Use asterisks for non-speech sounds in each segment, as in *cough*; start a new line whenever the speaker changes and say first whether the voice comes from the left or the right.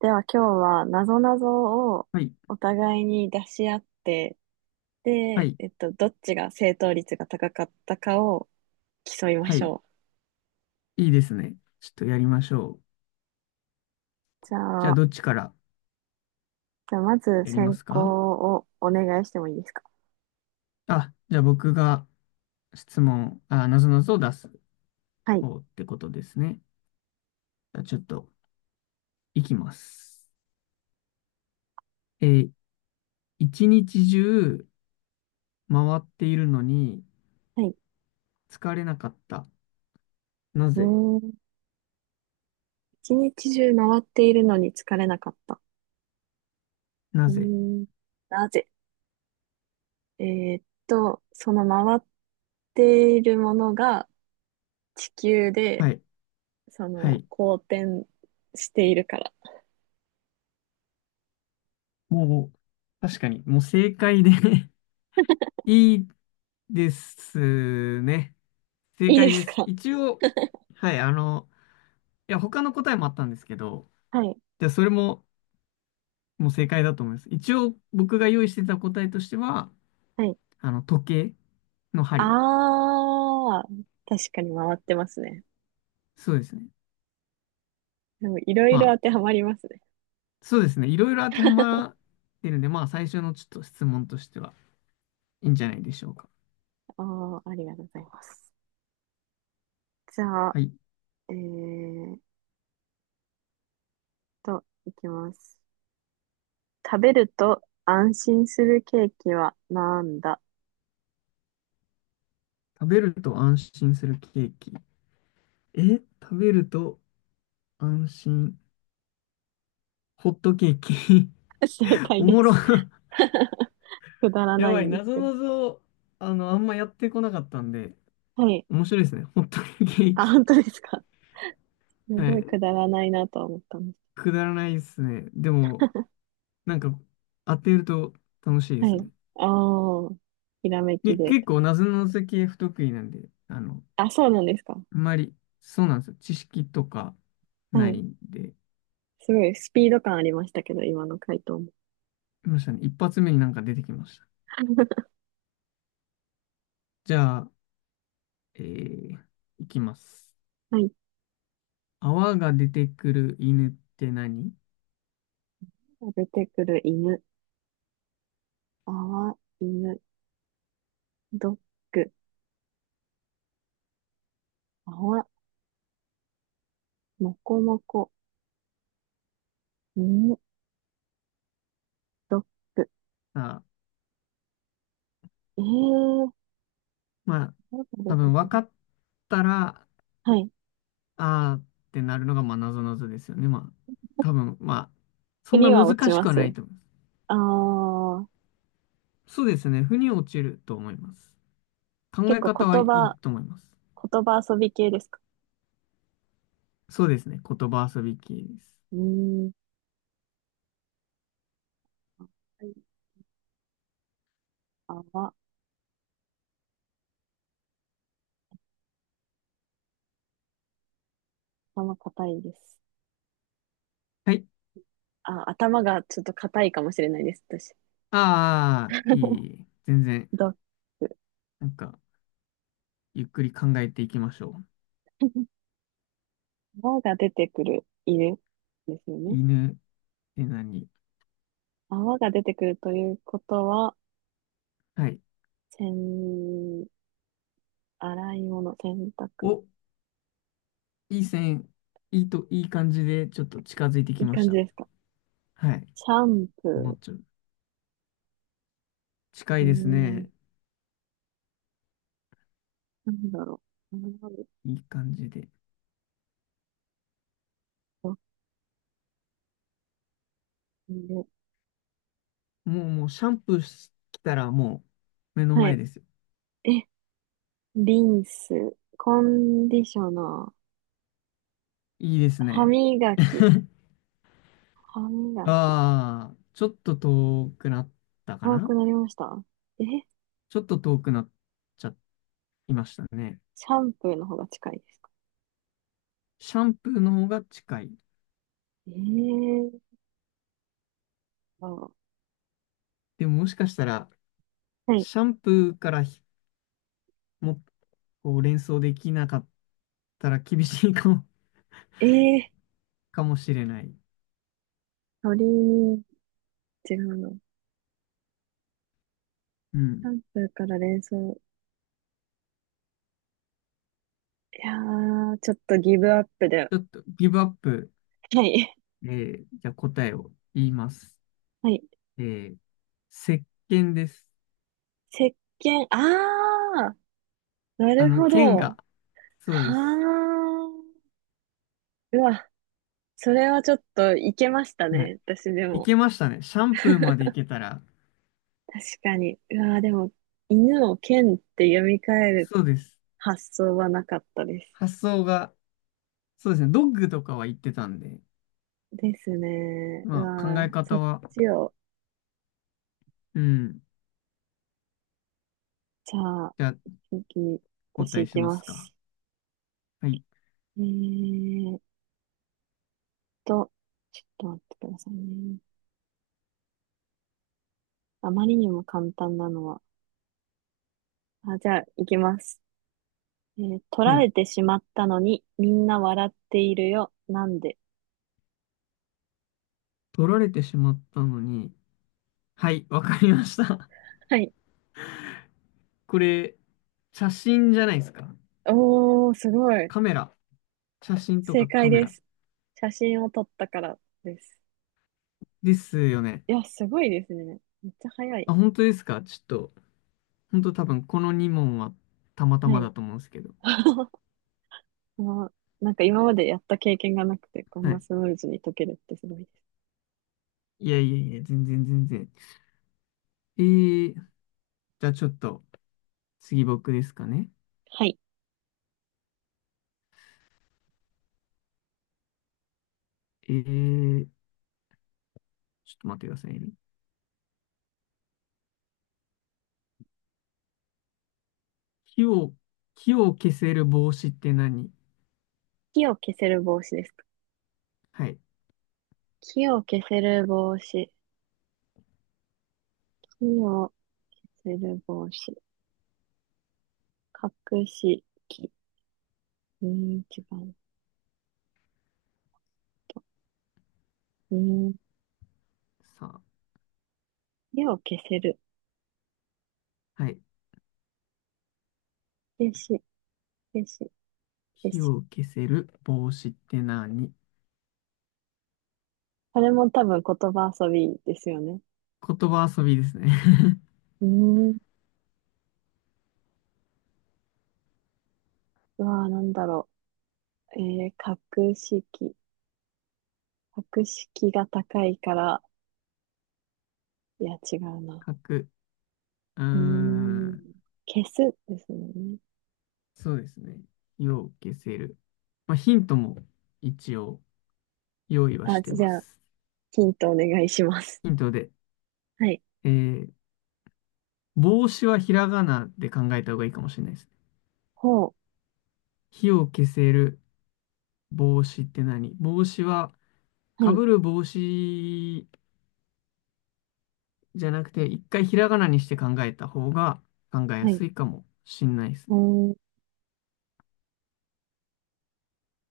right: では今日はなぞなぞを
left: はい、
right: お互いに出し合って、
left: は
right: で、
left: い、
right: どっちが正答率が高かったかを競いま
left: は
right: し
left: い、
right: ょう。
left: いいですね。ちょっとやりましょう。
right: じ
left: じ
right: ゃ
left: ゃあ、
right: あ、
left: どっちから
right: じゃあまず
left: やりま
right: 先
left: す
right: 行
left: か？
right: をお願いしてもいいですか？
left: あ、じゃあ僕が質問、あ、なぞなぞを出す
right: はい。
left: 方ってことですね。じゃあちょっと、いきます。えー一日中回っているのに
right: はい。
left: 疲れなかった。な
right: う
left: ぜ？
right: ーん。一日中回っているのに疲れなかった。
left: な
right: うー
left: ぜ？
right: ん。なぜ？その回っているものが地球で、
left: はい、
right: そ
left: は
right: の、
left: い。
right: 公転しているから。
left: もう、確かに、もう正解で *laughs* いいですね。正
right: いい
left: 解
right: で
left: で
right: す
left: す。
right: か？
left: 一応、はい、いや、他の答えもあったんですけど、
right: はい。
left: じゃあそれももう正解だと思います。一応僕が用意してた答えとしては、
right: はい。
left: 時計の
right: あ
left: 針。
right: あ、確かに回ってますね。
left: そうですね。
right: でもいろい
left: ま
right: ろ
left: あ、
right: 当てはまりますね。
left: そうですね。いろいろ当てはま
right: *laughs*
left: ってるんで、まあ最初のちょっと質問としてはいいんじゃないでしょうか。
right: ああ、ありがとうございます。じゃあ、
left: はい。
right: えーっいきます。食べると安心するケーキはなんだ？
left: 食べると安心するケーキ。え、食べると安心。ホットケーキ。
right: *laughs* 正
left: *laughs*
right: 解
left: お
right: で
left: もろ。
right: す。*laughs* くだ
left: *laughs*
right: ら
left: や
right: ない
left: ばい。
right: んで
left: な
right: す
left: ぞ
right: けど。
left: なぞ、あんまやってこなかったんで、
right: はい。
left: 面白いですね。ホットケー
right: あ、
left: キ。
right: 本当ですか？す
left: は
right: ごい
left: い。
right: くだらないなと思ったんです。
left: くだらないですね。でも、なんか、当てると楽しいで
right: は
left: すね。
right: い。ああ、ひらめき
left: で、
right: で。
left: 結構、なぞなぞ系不得意なんで、
right: あ、そうなんですか？
left: あんまり、そうなんですよ。知識とか
right: は
left: な
right: い。
left: いんで、
right: すごいスピード感ありましたけど、今の回答も。
left: いましたね。一発目になんか出てきました。
right: *laughs*
left: じゃあ、えー、いきます。
right: はい。
left: 泡が出てくる犬って何？
right: 出てくる犬。泡、犬、ドッグ。泡、もこもこ、犬、ドッグ。
left: さあ、
right: えー、
left: まあ、
right: どう出
left: 多
right: て
left: 分
right: く
left: 分か
right: る？
left: ったら、
right: はい。
left: あーってなるのが、まあ、なぞなぞですよね。まあ、多分、まあ、そんな
right: 国は落
left: 難
right: ち
left: し
right: ま
left: くはな
right: す。
left: いと思う。
right: あー、
left: そうですね。腑に落ちると思います。考
right: 結
left: え
right: 構
left: 方は
right: 言
left: いい
right: 葉、
left: と思います。
right: 言葉遊び系ですか？
left: そうですね。言葉遊び系です。
right: うーん。はい。泡、頭硬いです。
left: はい。
right: あ、頭がちょっと硬いかもしれないです、私。
left: ああ、いい。全然、
right: *laughs* ドッグ。
left: なんか、ゆっくり考えていきましょう。
right: 泡が出てくる犬ですよね。
left: 犬って何？
right: 泡が出てくるということは、
left: はい。
right: せん、洗い物、洗濯。
left: お、いい線、いい感じで、ちょっと近づいて
right: い
left: き
right: い
left: まし
right: 感じ
left: た。
right: ですか？
left: はい。
right: シャン
left: もう
right: プ
left: ちょ、近
right: ー。
left: い
right: うー
left: ですね。
right: ん。なんだろう。
left: いい感じで。
right: う
left: もう、もう、シャンプーし、来たらもう、目の
right: は
left: 前
right: い。
left: ですよ。
right: え、リンス。コンディショナー。
left: いいです
right: 歯
left: ね。
right: 磨き。
left: *laughs*
right: 歯磨き。
left: ああ、ちょっと遠くなったか
right: 青
left: な？
right: くなりました？え、シ
left: ちょっと遠くなっちゃいましたね。
right: ャンプーの方が近いですか？
left: シャンプーの方が近い。
right: えーと、
left: でももしかしたら、
right: はい。
left: シャンプーからも、こう連想できなかったら厳しいかも、
right: えー、
left: *laughs* かもしれない。
right: 鳥に違うの。シ
left: うん。
right: ャンプーから連想。いやー、ちょっとギブアップで。
left: ちょっとギブアップ。
right: はい。
left: じゃあ答えを言います。
right: はい。
left: えー、石鹸です。
right: 石鹸。あーな
left: あ
right: る
left: の、
right: ほ
left: 剣
right: ど。
left: が、そう
right: は
left: です。
right: あ。うわ、それはちょっといけました
left: はい。
right: ね。私で
left: い
right: も。
left: けましたね。シャンプーまでいけたら、
right: 確かに。うわ、でも、犬を剣って読み替える
left: そうです。
right: 発想はなかったです。
left: 発想が、そうですね。ドッグとかは言ってたんで、
right: ですね。う
left: まあ考
right: わ、
left: え
right: そ
left: 方
right: っ
left: は、
right: ちを、
left: うん。
right: じゃあ、
left: じゃあ、
right: 次、
left: お答
right: 私
left: え
right: 行
left: し
right: き
left: ま
right: ま
left: すか。
right: す。
left: はい。
right: えーっと、ちょっと待ってくださいね。あまりにも簡単なのは。あ、じゃあ、行きます。えー、取
left: は
right: ら
left: い。
right: れてしまったのに、みんな笑っているよ。なんで？
left: 取られてしまったのに。はい、わかりました。
right: はい。
left: *laughs* これ、写真じゃないですか。
right: おー、すごい。
left: カメラ。写真と
right: 正
left: かカ
right: 解
left: メ
right: で
left: ラ。
right: す。写真を撮ったからです。
left: ですよね。
right: いや、すごいですね。めっちゃ早い。
left: あ、本当ですか？ちょっと、本当多分この2問はたまた
right: は
left: ま
right: い。
left: だと思うんですけど。
right: *laughs* まあ、なんか今までやった経験がなくて、こん
left: は
right: な
left: い。
right: スムーズに解けるってすごいです。
left: いやいやいや、全然全然。えーじゃあちょっと、次僕ですかね。
right: はい。
left: えー、ちょっと待ってくださいね。火を、火を消せる帽子って何？
right: 火を消せる帽子ですか？
left: はい。
right: 火を消せる帽子。火を消せる帽子。隠し木。うーん、違うと。うーん、
left: さ
right: 火を消せる。
left: あ、はい。
right: 消し、消し、消
left: 火
right: し。
left: を消せる帽子って何？
right: これも多分言葉遊びですよね。
left: 言葉遊びですね。
right: うーん。うわー、なんだろう。えー、格式。格式が高いから、いや、違うな。
left: *laughs* 書く。うー
right: うーん。
left: ん、
right: 消すですもんね。
left: そうですね。火を消せる。まあ、ヒントも一応用意は
right: あ、
left: して
right: じ
left: ま
right: ゃあ、
left: す。
right: ヒントお願いします。
left: ヒントで、
right: *laughs* はい。
left: えー、帽子はひらがなで考えた方がいいかもしれないですね。
right: ほう。
left: 火を消せる帽子って何帽子は、
right: は
left: か
right: い。
left: ぶる帽子じゃなくて、一回ひらがなにして考えた方が考えや
right: はい。
left: すいかもしんないです
right: う
left: ね。
right: ーん。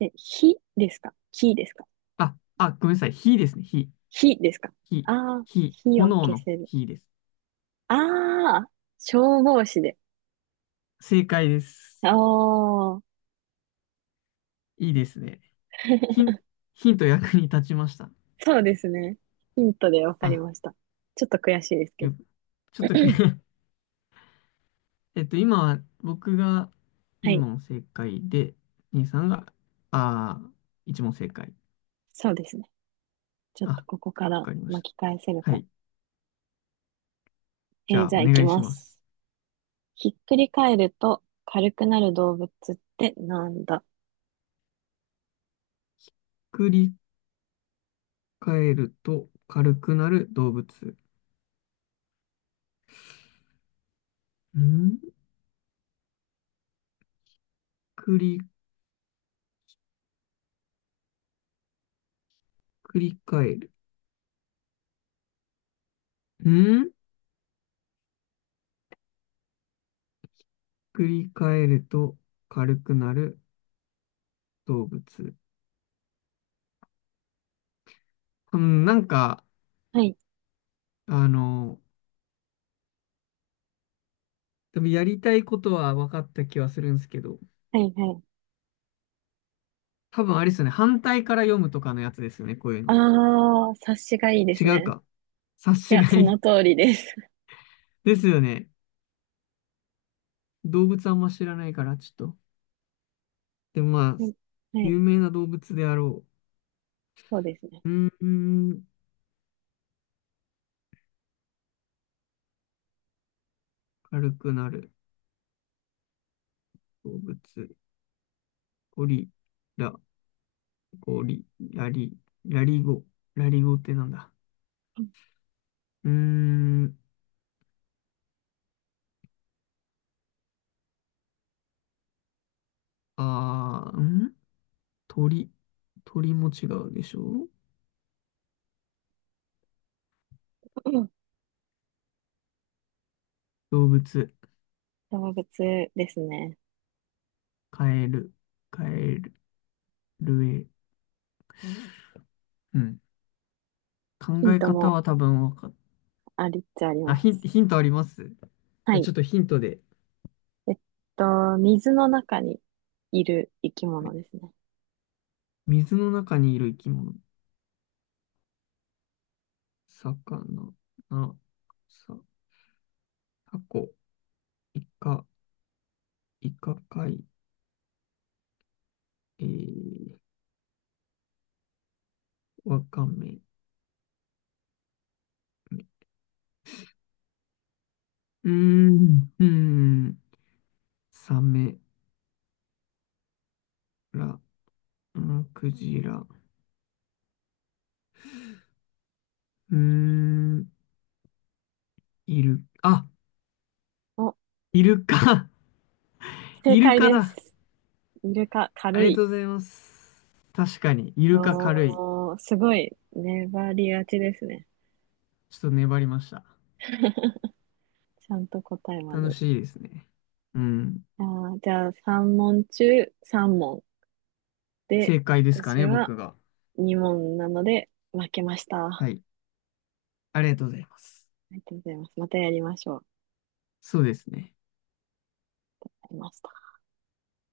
right: え、火ですか？火ですか
left: あ、あ、ごめんなさい。火ですね。
right: 火ですか
left: 火、
right: ああー、
left: 火、
right: 火を
left: 炎
right: 消
left: の
right: せる。
left: 火です。
right: ああ、消防士で。
left: 正解で
right: あ
left: す。
right: あ。
left: いいですね。ヒン、
right: *laughs*
left: ヒント役に立ちました。
right: そうですね。ヒントでわかり
left: あ、
right: ました。ちょっと悔しいですけ
left: よ
right: ど。
left: く、ちょっとく
right: *clears throat*
left: *laughs* えっと、今は僕が
right: は
left: 2
right: い。
left: 問正解で、兄さんが、あー、1問正解。
right: そうですね。ちょ
left: あ、
right: っと
left: わ
right: ここから
left: かりました。
right: 巻き返せる
left: は
right: か。
left: い。
right: え
left: じゃ
right: ー
left: あ、お
right: じゃあ行き
left: 願いし
right: ま
left: ま
right: す。
left: す。
right: ひっくり返ると軽くなる動物ってなんだ？
left: 繰り返ると軽くなる動物。ん、繰り、繰り返る。ん、繰り返ると軽くなる動物。うん、なんか、
right: はい、
left: あの、多分やりたいことは分かった気はするんですけど、
right: はい。
left: 多分あれですよね。反対から読むとかのやつですよね。こういう
right: あ
left: の。
right: ー、察しがいいです
left: 違う
right: ね。
left: か。察
right: い
left: し
right: や、
left: がい
right: そ
left: い
right: の通りです。
left: *laughs* ですよね。動物あんま知らないから、ちょっと。でもま
right: *laughs*
left: あ、
right: はい。はい、
left: 有名な動物であろ
right: そうですね。
left: う。うーん。軽くなる動物。ゴリラ、ゴリ、ラリ、ラリゴ。ラリゴってなんだ。うーん、あー、ん、鳥。鳥も違うでしょ？
right: *laughs* うん。
left: 動物。
right: 動物ですね。
left: カエル、カエル、ルエ。うん。考
right: ヒン
left: え
right: ト
left: 方
right: も
left: は多分わかっ、
right: ありっちゃあり
left: あ、
right: ます。
left: ヒントありますじ
right: は
left: ゃあち
right: い。
left: ょっとヒントで。
right: えっと、水の中にいる生き
left: は
right: 物
left: い、
right: ですね。
left: 水の中にいる生き物。魚、な、さ、タコ、イカ、イカ貝、えー、わかめ、うーん、うーん、サメラ、うん、クジラ、うーん、イル、あ、
right: お、
left: イルカ、*laughs*
right: 正
left: イル
right: 解
left: カ
right: で
left: だ。
right: す。イルカ、
left: あ
right: 軽
left: りが
right: い。
left: とうございます。確かに、イルカ軽い。
right: おー、すごい、粘りがちですね。
left: ちょっと粘りました。
right: ちゃんと答えま
left: 楽
right: で。
left: しいですね。うん、
right: あー、じゃあ、3問中3問で、
left: 正解ですか
right: 私
left: ね、
right: は
left: 僕が。
right: 2問なので負けました。あ
left: はい、ありがとうございます。
right: りがとうございます。またやりましょう。
left: そうですね。
right: ありました。